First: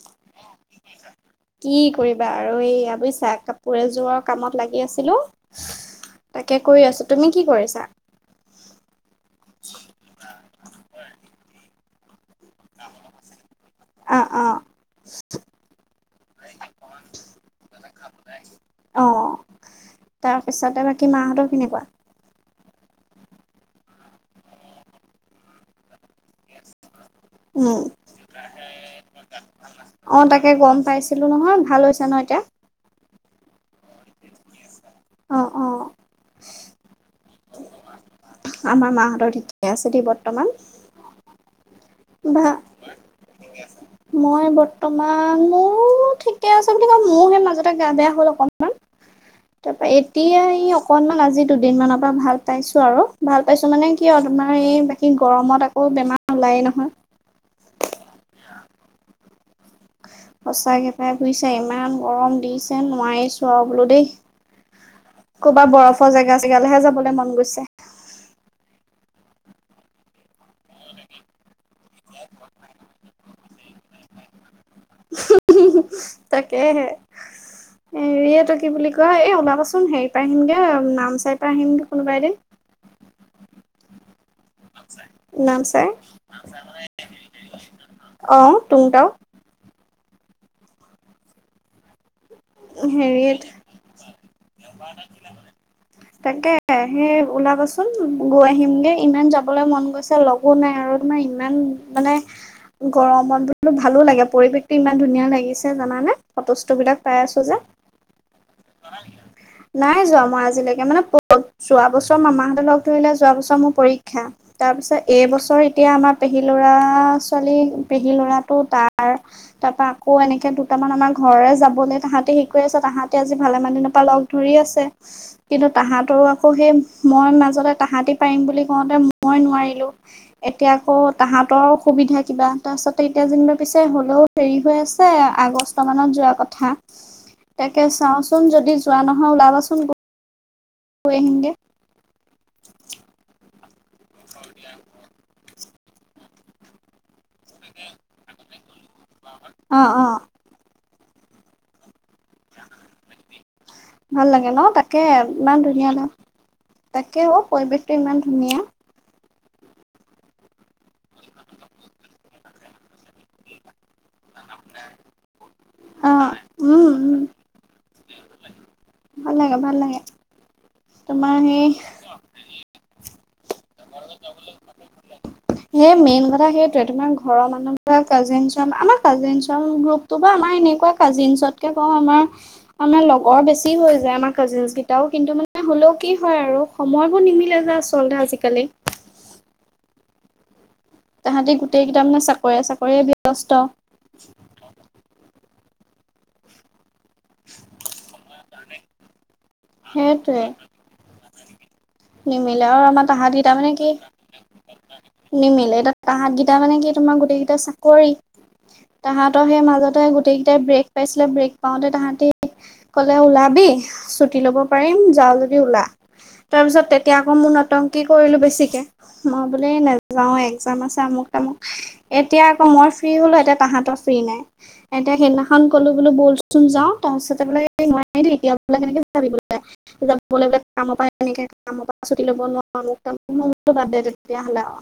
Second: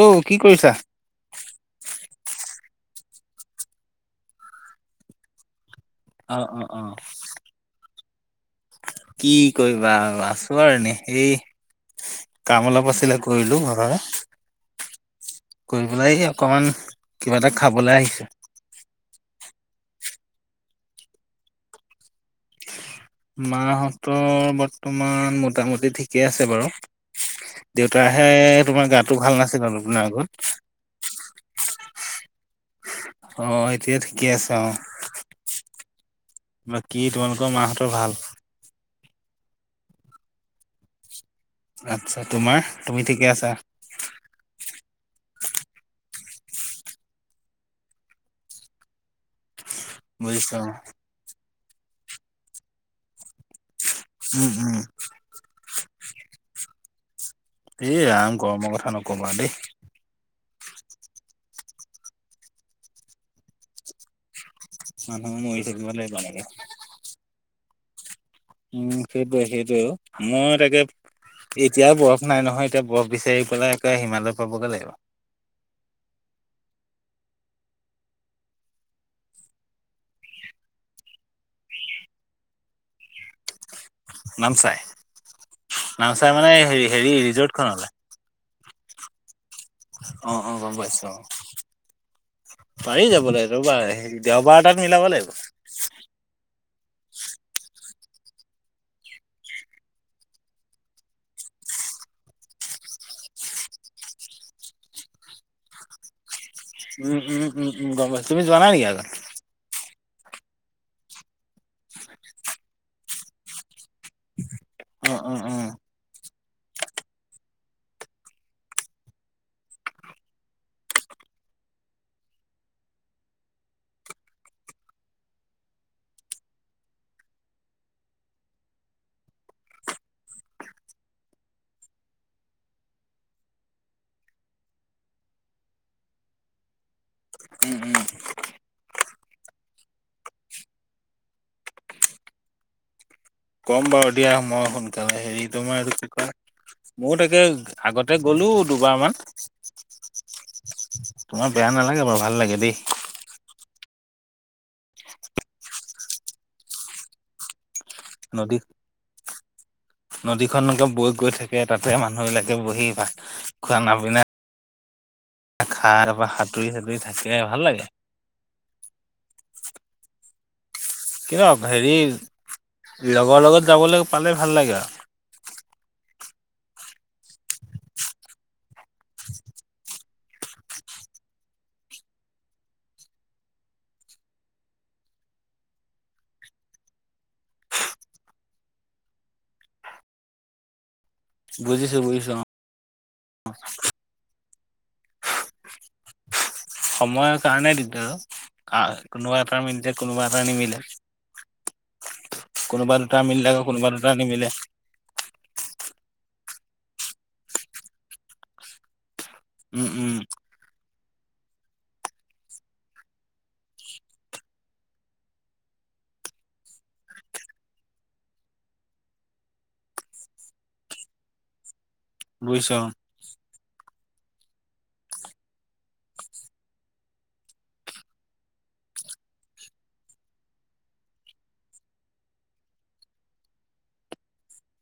অঔ কি কৰিছা? কি কৰিবা আৰু এই আ বুছা কাপোৰে এযোৰৰ কামত লাগি আছিলো? অ তাকে অ অ কৰি আছো তুমি কি কৰিছা? কি কৰিবা আছো আৰু এনে এই। কাম অলপ আছিলে কৰিলো ঘৰৰে। অ', অ', কৰি পেলাই অকমান কিবা এটা খাবলৈ আহিছে? অ'। তাৰপিছতে বাকী মাহঁতৰ কেনেকুৱা? মাহঁতৰ বৰ্তমান মোটামুটি ঠিকেই আছে বাৰু। উম, দেউতাহে তোমাৰ গাতটো ভাল নাছিলা তপোনাৰ অ' তাকে গম পাইছিলোঁ নহয়, আগত। ভাল হৈছে ন এতিয়া। অ এটোয়ে ঠিকে আছে অ। অ অ। কি তোমালোকৰ মাহঁতৰ ভাল। আমাৰ মাহঁতৰ তিতি আছে দেই বৰ্তমান। আচ্ছা বা তোমাৰ তুমি ঠিকে আছা। মই বৰ্তমান মোৰ ঠিকে আছে বুলি ক মোৰ সেই মাজতে গা বেয়া হ'ল অকনমান। [unintelligible] তাৰপৰা এতিয়া বুজিছো অ ই অকণমান আজি দুদিনমানৰ পৰা ভাল পাইছোঁ আৰু। ভাল পাইছো মানে কিয় উম তোমাৰ উম। এই বাকী গৰমত আকৌ বেমাৰ ওলায়ে নহয়। এ ৰাম গৰমৰ কথা নকবা দেই। সঁচা কেইটাই বুজিছা ইমান গৰম দিছে নোৱাৰিছোঁ আৰু বোলো দেই। মানুহ মৰি ক'ৰবাত থাকিব বৰফৰ লাগিব জেগা এনেকে। চেগালেহে যাবলৈ মন গৈছে। উম সেইটোৱে সেইটোৱে তাকে মই তাকে। এতিয়াও বৰফ নাই নহয় এতিয়া বৰফ বিচাৰি পেলাই একে হিমালয় পাবগৈ লাগিব। তাকেই হে। এৰিয়টো কি বুলি কয় এ ওলাবচোন হেৰি পৰা আহিমগে নামচাই পাই আহিম গৈ কোনোবা এদিন। [unintelligible] নামচাই নামচাই মানে হ হেৰি ৰিজৰ্টখনলে। টুংতাও। অহ অহ গম পাইছো অহ। পাৰি যাবলে হেৰিত ৰবা দেওবাৰ এটাত মিলাব লাগিব। তাকে সেই ওলাবচোন। চোন গৈ আহিমগে ইমান যাবলৈ মন গৈছে লগো নাই আৰু তোমাৰ ইমান মানে। গৰমত বোলো ভালো লাগে পৰিৱেশতো ইমান ধুনীয়া লাগিছে জানানে ফটস্ত বিলাক। পাই উম আছো যে। উম উম গম পাইছা। তুমি যোৱাাই নেকি আগত? নাই যোৱা মই আজিলৈকে মানে যোৱা বছৰ মামাহঁতে লগ ধৰিলে যোৱা বছৰ মোৰ পৰীক্ষা। তাৰপিছত অ অ অ এইবছৰ এতিয়া আমাৰ। পেহী লৰা ছোৱালী পেহী লৰাতটো তাৰ তাৰ পৰা আকৌ এনেকে দুটামান আমাৰ ঘ। ঘৰৰে যাবলে। তাহাঁতে হেৰি কৰি আছে তাহাঁতে আজি ভালেমান দিনৰ পৰা লগ ধৰি আছে কিন্তু তাহাঁতৰো আকৌ সেই। মই মাজতে তাহাঁতি পাৰিম বুলি কওঁতে মই নোৱাৰিলো এতিয়া আকৌ তাহতৰ সুবিধা সুবিধা কিবা এটা আছে এতিয়া যেনিবা পিছে হ'লেও দেৰি হৈ আছে আগষ্ট মানত যোৱা কথা। তাকে চাওঁচোন যদি যোৱা নহয় ওলাবাচোন গৈ আহিমগে। ক'ম বাৰু দিয়া মই সোনকালে হেৰি তোমাৰ এইটো কি কয় ময়ো তাকে আগতে গলো দুবাৰমান। অ অ। তোমাৰ বেয়া নালাগে বাৰু ভাল লাগে দেই। ভাল লাগে ন? তাকে ইমান ধুনীয়া ন তাকে অ পৰিৱেশ ইমান নদী ধুনীয়া। নদীখনকে বৈ গৈ থাকে তাতে মানুহবলাকে বহি ভাত খোৱা ন বিনা [inaudible] অ খাৰ বা সাঁতুৰি উম সাঁতুৰি উম থাকে ভাল লাগে। ভাল লাগে ভাল লাগে। তোমাৰ কিন্ত সেই হেৰি লগৰ লগত যাবলৈ পালে ভাল লাগে আৰু। সেইটোয়ে তোমাৰ ঘৰৰ মানুহ বা কাজিনচ আমাৰ কাজিনচ গ্ৰুপটো বা আমাৰ এনেকুৱা কাজিন পিছতকে কওঁ আমাৰ আমাৰ লগৰ বেছি হৈ যায় আমাৰ কাজিনচ কেইটাও কিন্তু মানে হ'লেও কি হয়। আৰু সময়বোৰ নিমিলে যে আচলতে আজিকালি। তাহাঁতি গোটেই বুজিছো কেইটাৰ মানে বুজিছো অ চাকৰি চাকৰিয়ে ব্যস্ত। [inaudible] সময়ৰ কাৰণে দিগদাৰ আৰু, কোনোবা এটা মিলিছে কোনোবা এটা সেইটোৱে নিমিলে। নিমিলে আৰু কোনোবা আমাৰ দুটা তাহাতি মিলিলে তাৰ আকৌ মানে কোনোবা কি দুটা নিমিলে [unintelligible] নিমিলে তাহাতকেইটা মানে কি তোমাৰ গোটেইকেইটা চাকৰি। তাহাঁতৰ সেই উম মাজতে উম গোটেইকেইটাই ব্ৰেক পাইছিলে ব্ৰেক পাওঁতে তাহাঁতি কলে ওলাবি, ছুটি লব পাৰিম যাও যদি ওলা তাৰপিছত তেতিয়া আকৌ মোৰ নতংকি কৰিলোঁ বেছিকে। মই বোলে নাযাওঁ একজাম আছে আমুক তামুক এতিয়া আকৌ বুজিছো অ মই ফ্ৰী হলো এটা তাহঁতৰ ফ্ৰী নাই, এতিয়া সেইদিনাখন কলো বোলো ব'লচোন যাওঁ তাৰপাছতে বোলে নোৱাৰে দেই এতিয়া কেনেকে যাবি বোলে যাবলে কামৰ বাবে [unintelligible] কামৰ পৰা ছুটি ল'ব নোৱাৰো মোক বাদ দে তেতিয়াহ'লে আও।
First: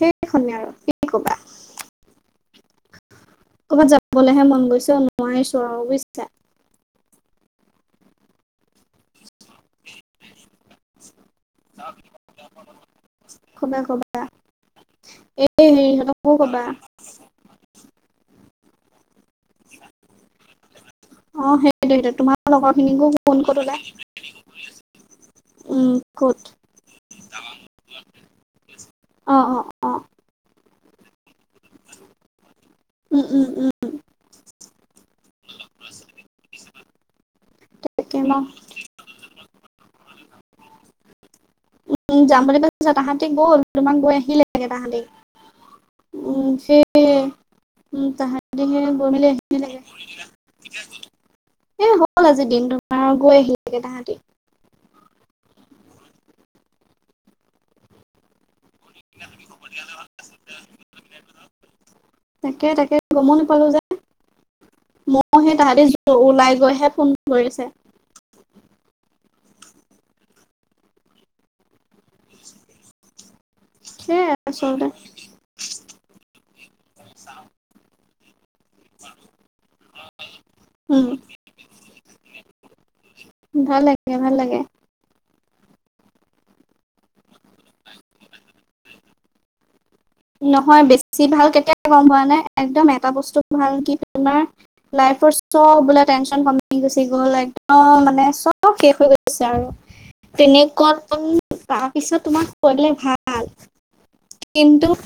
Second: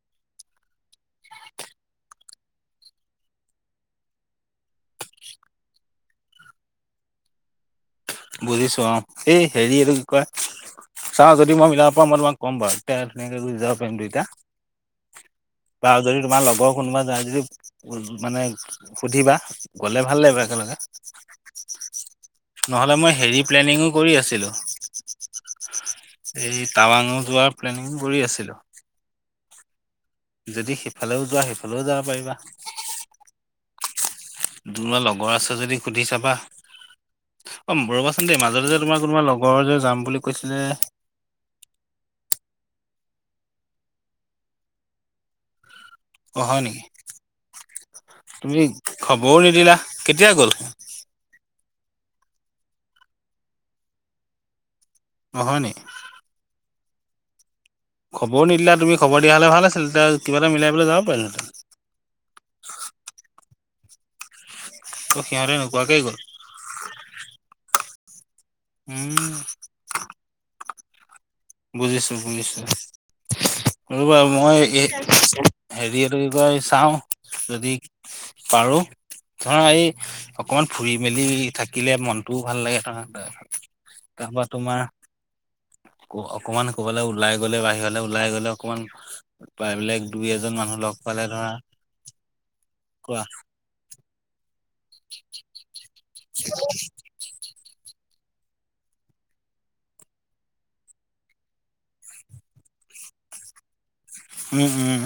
সেইখনেই আৰু কি কবা। ক'ৰবাত যাবলৈহে মন গৈছে নোৱাৰিছোঁ আৰু বুইছা। বুজিছো অ এই হেৰি এইটো কি কয়? চাওঁ যদি মই মিলাব পাৰোঁ মই তোমাক কম বাৰু এতিয়া ধুনীয়াকে যাব ক'বা পাৰিম ক'বা দুইটা। এই বা যদি হেৰিহঁতকো তোমাৰ ক'বা লগৰ কোনোবা যায় যদি উ মানে সুধিবা গলে ভাল লাগিবা একেলগে। অ' সেইটোৱে সেইটোৱে তোমাৰ নহ'লে লগৰখিনিকো মই ফোন হেৰি কৰোঁলা প্লেনিঙো কৰি আছিলোঁ উম ক'ত এই টাৱাঙো যোৱাৰ প্লেনিং কৰি আছিলো। অ অ অ। যদি সিফালেও যোৱা সেইফালেও যাব পাৰিবা উম উম উম তোমাৰ লগৰ আছে যদি সুধি চাবা। তাকে ৰবাচোন দেই ন মাজতে যে তোমাৰ কোনোবা লগৰ যে যাম বুলি কৈছিলে। উ যাম বুলি কছা তাহাঁতি গ'ল তোমাক গৈ আহিলে লাগে তাহাঁতি। [unintelligible] অ উম হয় সেই নেকি উম তাহাঁতি তুমি হে গৈ মেলি খবৰো নিদিলা আহিলেগে। কেতিয়া গ'ল [inaudible] এই হল আজি দিন তোমাৰ গৈ আহিলেগে তাহাঁতি। অ হয় নি? খবৰো নিদিলা। তুমি খবৰ দিয়া হলে ভাল আছিল তেতিয়া কিবা এটা মিলাই পেলাই যাব পৰিলোঁ হেঁতেন। মইও সেই তাহাতি নোকোৱাকেই গ'ল ওলাই গৈহে ফোন কৰিছে উম বুজিছো বুজিছো ৰবা সেয়াই মই আচলতে এই হেৰিটো কিবা চাওঁ যদি পাৰোঁ ধৰা এই অকমান ফুৰি উম মেলি থাকিলে মনটোও ভাল লাগে নহয়। ভাল লাগে ভাল লাগে। অকমান কবালে ওলাই গলে বাহিৰলৈ ওলাই গলে অকমান দুই এজন মানুহ নহয় লগ বেছি পালে ধৰা ভাল কেতিয়া গম পোৱা নাই একদম এটা কোৱা বস্তু ভাল কি তোমাৰ লাইফৰ চব বোলে টেনচন কমি গুচি গ'ল একদম মানে চব শেষ হৈ গৈছে আৰু তেনেকত তাৰপিছত তোমাক কৰিলে ভাল উম কিন্তু উম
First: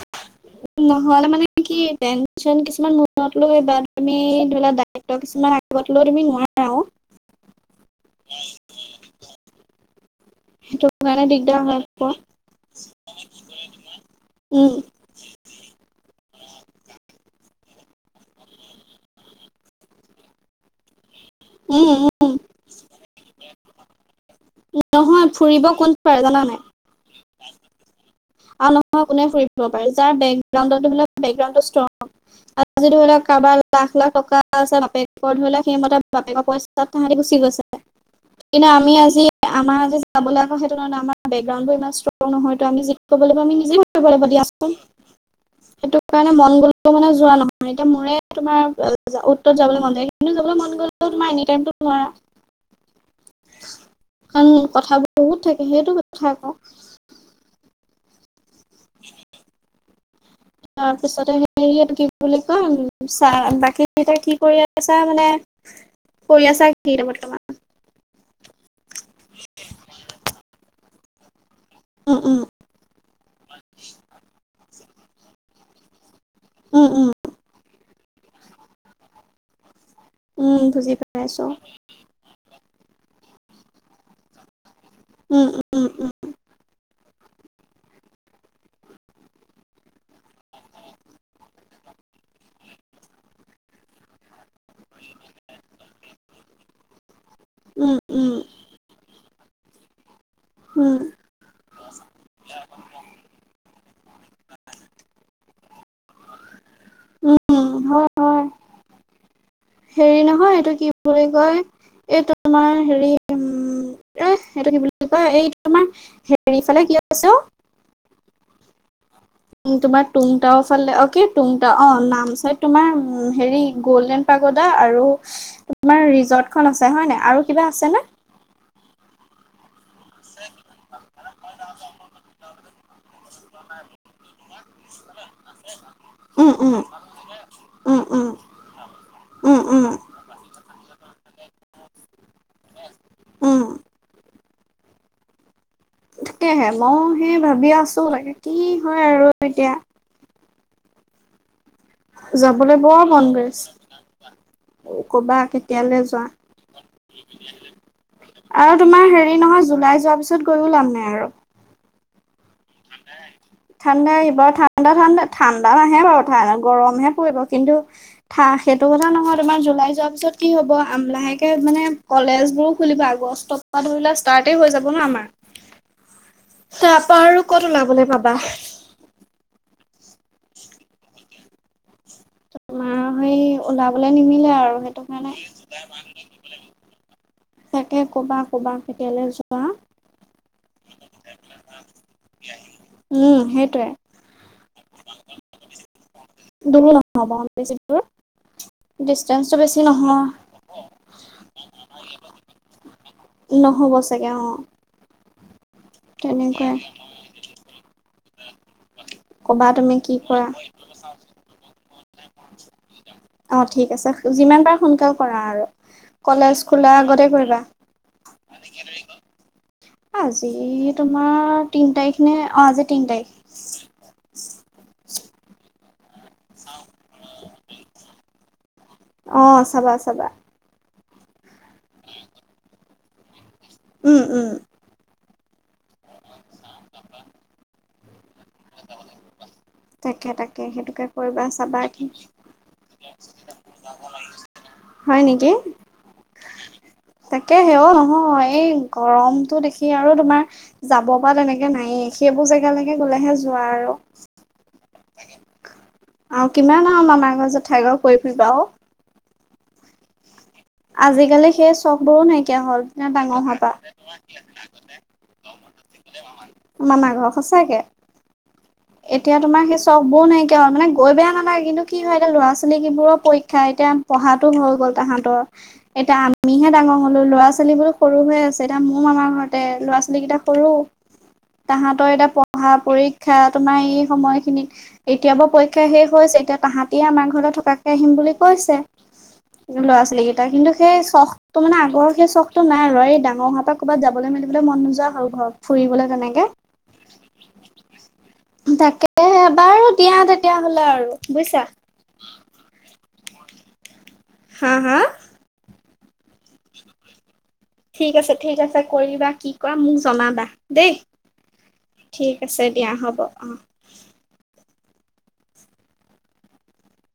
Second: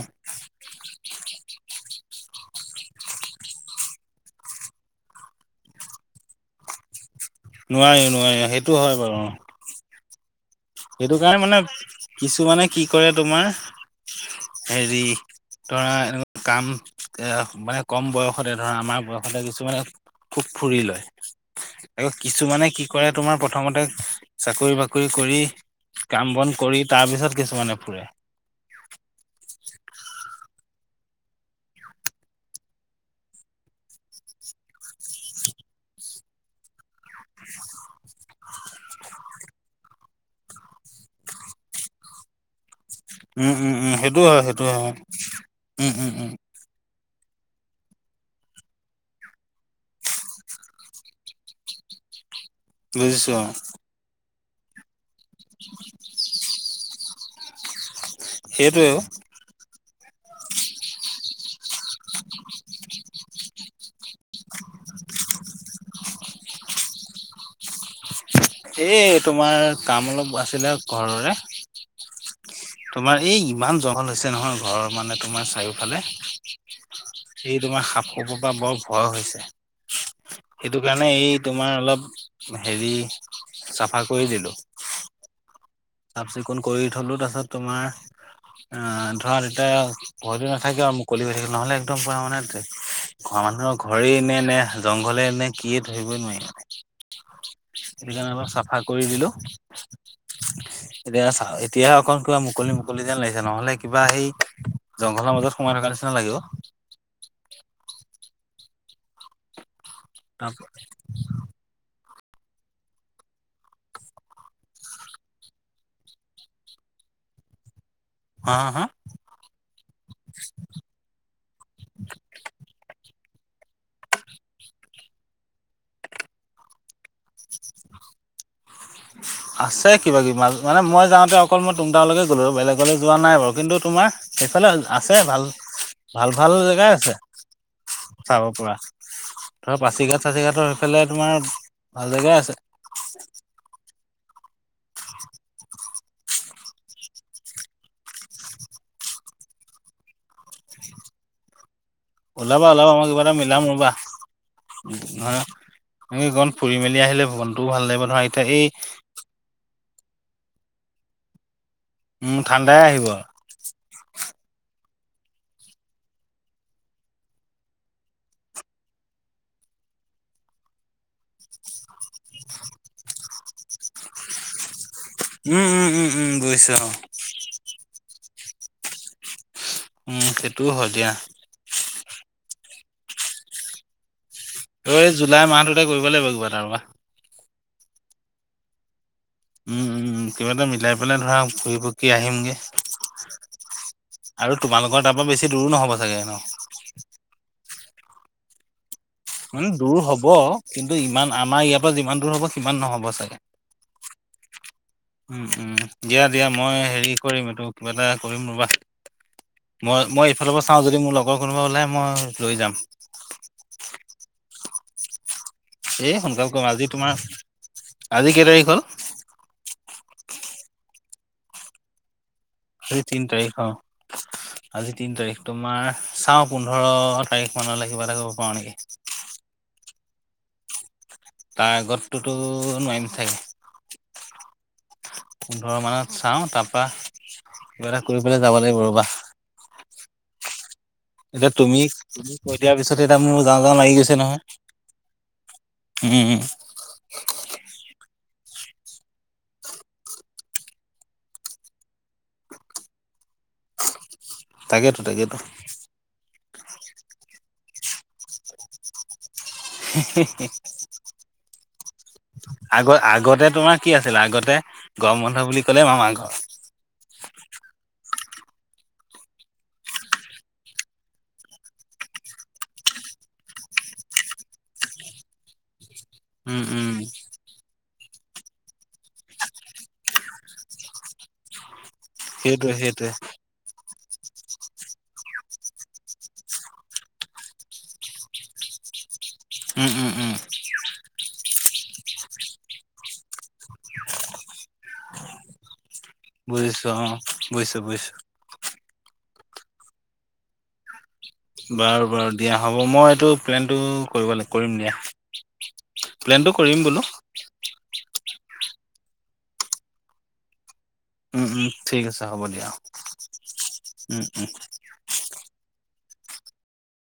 নহলে মানে কি টেনচন কিছুমান মূৰত লৈ বা তুমি ধৰি ল দায়িত্ব কিছুমান আগত লৈ তুমি নোৱাৰা নোৱাৰি নোৱাৰি সেইটো হয় বাৰু সেইটো কাৰণে মানে দিগদাৰ হয় আকৌ কিছু মানে কি কৰে তোমাৰ উম, হেৰি ধৰা এনেকোৱা কাম এ মানে কম বয়সতে ধৰা আমাৰ বয়সতে কিছুমানে খুব ফুৰি লয় উম, উম, আকৌ কিছুমানে কি কৰে তোমাৰ প্ৰথমতে চাকৰি বাকৰি নহয় কৰি ফুৰিব কোন পাৰে কাম জানা বন নাই কৰি তাৰ পিছত কিছুমানে ফুৰে আৰু নহয় কোনে ফুৰিব পাৰে যাৰ বেংক একাউণ্টৰ বেকগ্ৰাউণ্ডটো ষ্ট্ৰং আজি ধৰি লওঁক কাৰোবাৰ লাখ লাখ টকা আছে বাপেকৰ ধৰি লওঁক সেইমতে বাপেকৰ পইচা তাহাঁতি গুচি গৈছে। কিন্তু আমি আজি আমাৰ আজি যাব আকৌ সেইটো কাৰণে আমাৰ বেকগ্ৰাউ ইমান ষ্ট্ৰং নহয়তো আমি ক'ব লাগিব উম আমি নিজে উম উম সেইটো লাগিব হয় সেইটো দিয়াচোন হয় উম সেইটো উম উম কাৰণে মন গল মানে যোৱা নহয় এতিয়া মোৰে তোমাৰ উত্তৰত যাবলৈ মন যায় কিন্তু যাবলৈ মন গ'লে এনি টাইম বুজিছো অ কাৰণ কথাবোৰ বহুত থাকে সেইটো কথা কওঁ সেইটোৱে ঔ তাৰপিছতে হেৰি কি বুলি কম চা বাকীকেইটা কি কৰি আছা মানে কৰি আছা কি এতিয়া বৰ্তমান এ তোমাৰ কাম অলপ আছিলে ঘৰৰে উম, উম, তোমাৰ এই ইমান জংঘল হৈছে নহয় ঘৰৰ মানে তোমাৰ চাৰিওফালে উম উম এই [unintelligible] পৰা বৰ ভয় হৈছে উম, সেইটো বুজি কাৰণে এই পাইছোঁ তোমাৰ অলপ হেৰি চাফা কৰি দিলো। উম, চাফ চিকুণ কৰি থলো তাৰপিছত ছত তোমাৰ আহ ধৰা তেতিয়া ভয়টো নাথাকে আৰু [unintelligible] নহ'লে একদম পুৰা মানে ঘৰ মানুহৰ ঘৰে এনে নে জংঘলে নে কি এই ধৰিবই নোৱাৰি উম, সেইটো কাৰণে উম, অলপ চাফা কৰি দিলো। উম, এতিয়া চা এতিয়াহে অকল কিবা মুকলি মুকলি যেন লাগিছে নহলে কিবা সেই জংঘলৰ মাজত সোমাই থকা নিচিনা লাগিব। উম, হয়, হয়, হেৰি তাৰ নহয় এইটো কি বুলি কয় এই তোমাৰ হেৰি উ এ এইটো কি বুলি কয় এই তোমাৰ হেৰিফালে কি আছে ঔ হা হা উ তোমাৰ টুংটাও ফালে অ কি টুংটাও অ নাম চাই তোমাৰ হেৰি গল্ডেন পাগোদা আৰু তোমাৰ ৰিজৰ্ট খন আছে হয় নাই আৰু কিবা আছে না আছে কিবা কিবা মানে মই যাওঁতে অকল মই তোংটাংলৈকে গ'লোঁ বেলেগলৈ যোৱা নাই বাৰু কিন্তু তোমাৰ সেফালে আছে ভাল ভাল ভাল উম, উম, জেগাই আছে উম, উম, চাব পৰা উম, ধৰা উম, পাচি ঘাট চাচিঘাটৰ সেফালে তোমাৰ ভাল জেগা আছে উম তাকেহে ময়ো সেই ভাবি আছো তাকে কি হয় আৰু এতিয়া ওলাবা যাবলৈ ওলাবা‌ বৰ মই কিবা মন এটা গৈছে। মিলাম ৰবা ধৰা ক'বা কেতিয়ালৈ যোৱা তুমি ‌অকণ‌ ফুৰি মেলি আহিলে মনটোও ভাল লাগিব ধৰা এতিয়া এই আৰু তোমাৰ হেৰি নহয় জুলাই যোৱাৰ পিছত গৈয়ো লাভ নাই আৰু উম ঠাণ্ডা ঠাণ্ডা এইবাৰ ঠাণ্ডা ঠাণ্ডা ঠাণ্ডা নাহে বাৰু ঠা গৰমহে পৰিব কিন্তু সেইটো কথা নহয় তোমাৰ জুলাই যোৱাৰ পিছত কি হব আম লাহেকে মানে কলেজ বোৰো খুলিব আগষ্টৰ পৰা ধৰি লোৱা ষ্টাৰ্টেই হৈ যাব। উম উম উম উম বুজিছো অ তাৰপা আৰু ক'ত ওলাবলৈ পাবা উম সেইটোও হয় দিয়া মাৰ সেই ওলাবলৈ নিমিলে সেইটো এই জুলাই মাহটোতে কৰিব লাগিব কিবা কাৰণে এটা ৰ'বা তাকে কবা ক'বা ‌ হোটেললে যোৱা উম উম উম কিবা এটা মিলাই পেলাই ধৰা ঘূৰি পুকি আহিমগে উম সেইটোৱে আৰু তোমালোকৰ তাৰ পৰা বেছি দূৰো নহব চাগে ন হো মানে দূৰ হব কিন্তু ইমান আমাৰ ইয়াৰ পৰা যিমান দূৰ হব সিমান নহ'ব চাগে নহ'ব চাগে অঁ উ উম দিয়া দিয়া মই হেৰি কৰিম এইটো কিবা এটা কৰিম ৰ'বা কবা তুমি মই কি মই কৰা এইফালৰ পৰা চাওঁ যদি মোৰ লগৰ কোনোবা ওলাই মই লৈ যাম। অঁ ঠিক আছে যিমান পাৰা সোনকালেই কৰা আৰু এ সোনকালে কলেজ কম আজি খোলাৰ তোমাৰ আগতে কৰিবা আজি কেই তাৰিখ হল আজি তোমাৰ তিন তাৰিখ নে অঁ আজি তিন তাৰিখ তিনি তাৰিখ তোমাৰ চাওঁ পোন্ধৰ তাৰিখ মানলৈ কিবা এটা কৰিব পাৰোঁ নেকি অঁ চাবা চাবা তাৰ আগতটোতো নোৱাৰিম চাগে উম উম। পোন্ধৰ মানত চাওঁ তাৰ পৰা কিব এটা কৰি পেলাই যাব লাগিব ৰ'বা। তাকে তাকে সেইটো এতিয়া তুমি তুমি কৈ দিয়াৰ পিছত এতিয়া মোৰ যাওঁ যাওঁ লাগি গৈছে নহয়। হয় নেকি। উম, উম অ- এই গৰমটো দেখি আৰু তোমাৰ যাব পৰা তেনেকে নায়েই সেইবোৰ জেগালৈকে লাহেকে যোৱা আৰু। তাকেতো তাকেটো। অঁ কিমান আৰু মামা ঘৰ, জেঠাই ঘৰ ঘূৰি ফুৰিবা আৰু হেঁ হেঁ আজিকালি সেই চখবোৰো নাইকিয়া হল আগ আগতে ডাঙৰ হোৱাৰ তোমাৰ কি আছিলে আগতে গৰম বন্ধ বুলি ক'লে মামা পৰা। ঘৰ মামা ঘৰ সঁচাকে এতিয়া তোমাৰ সেই চখবোৰ নাইকিয়া হ'ল মানে গৈ বেয়া নালাগে কিন্তু কি হয় এতিয়া ল'ৰা ছোৱালী যি বোৰৰ পৰীক্ষা এতিয়া পঢ়াতো হৈ গ'ল তাহাঁতৰ এতিয়া উম আমিহে উম ডাঙৰ হলো ল'ৰা ছোৱালীবোৰ সৰু হৈ আছে এতিয়া মোৰ মামাৰ ঘৰতে ল'ৰা ছোৱালী কেইটা সৰু তাহত তই এতিয়া সেইটোৱে পঢ়া সেইটোৱে পৰীক্ষা তোমাৰ এই সময় খিনিত কেতিয়াবা পৰীক্ষা শেষ হৈছে এতিয়া তাহাঁতিয়ে আমাৰ ঘৰলৈ থকাকে আহিম বুলি কৈছে। উম ল'ৰা উম ছোৱালী উম কেইটা কিন্তু সেই চখ ত মানে আগৰ সেই চখতো নাই আৰু এই ডাঙৰ হৈ অহাৰ পৰা ক'ৰবাৰলৈ যাবলৈ মেলিবলৈ মন নোযোৱা হ'ল আৰু ঘৰত ফুৰিবলৈ তেনেকে বুজিছো অঁ বুজিছো বুজিছো। তাকেহে এবাৰ দিয়া তেতিয়া হলে আৰু বুজিছা বাৰু বাৰু দিয়া হ'ব মই এইটো প্লেনটো কৰিব লাগ হা কৰিম দিয়া। হা প্লেনটো কৰিম বোলো। ঠিক আছে ঠিক আছে কৰিবা। কি কৰা মোক জনাবা। দেই উমম ঠিক আছে হ'ব দিয়া।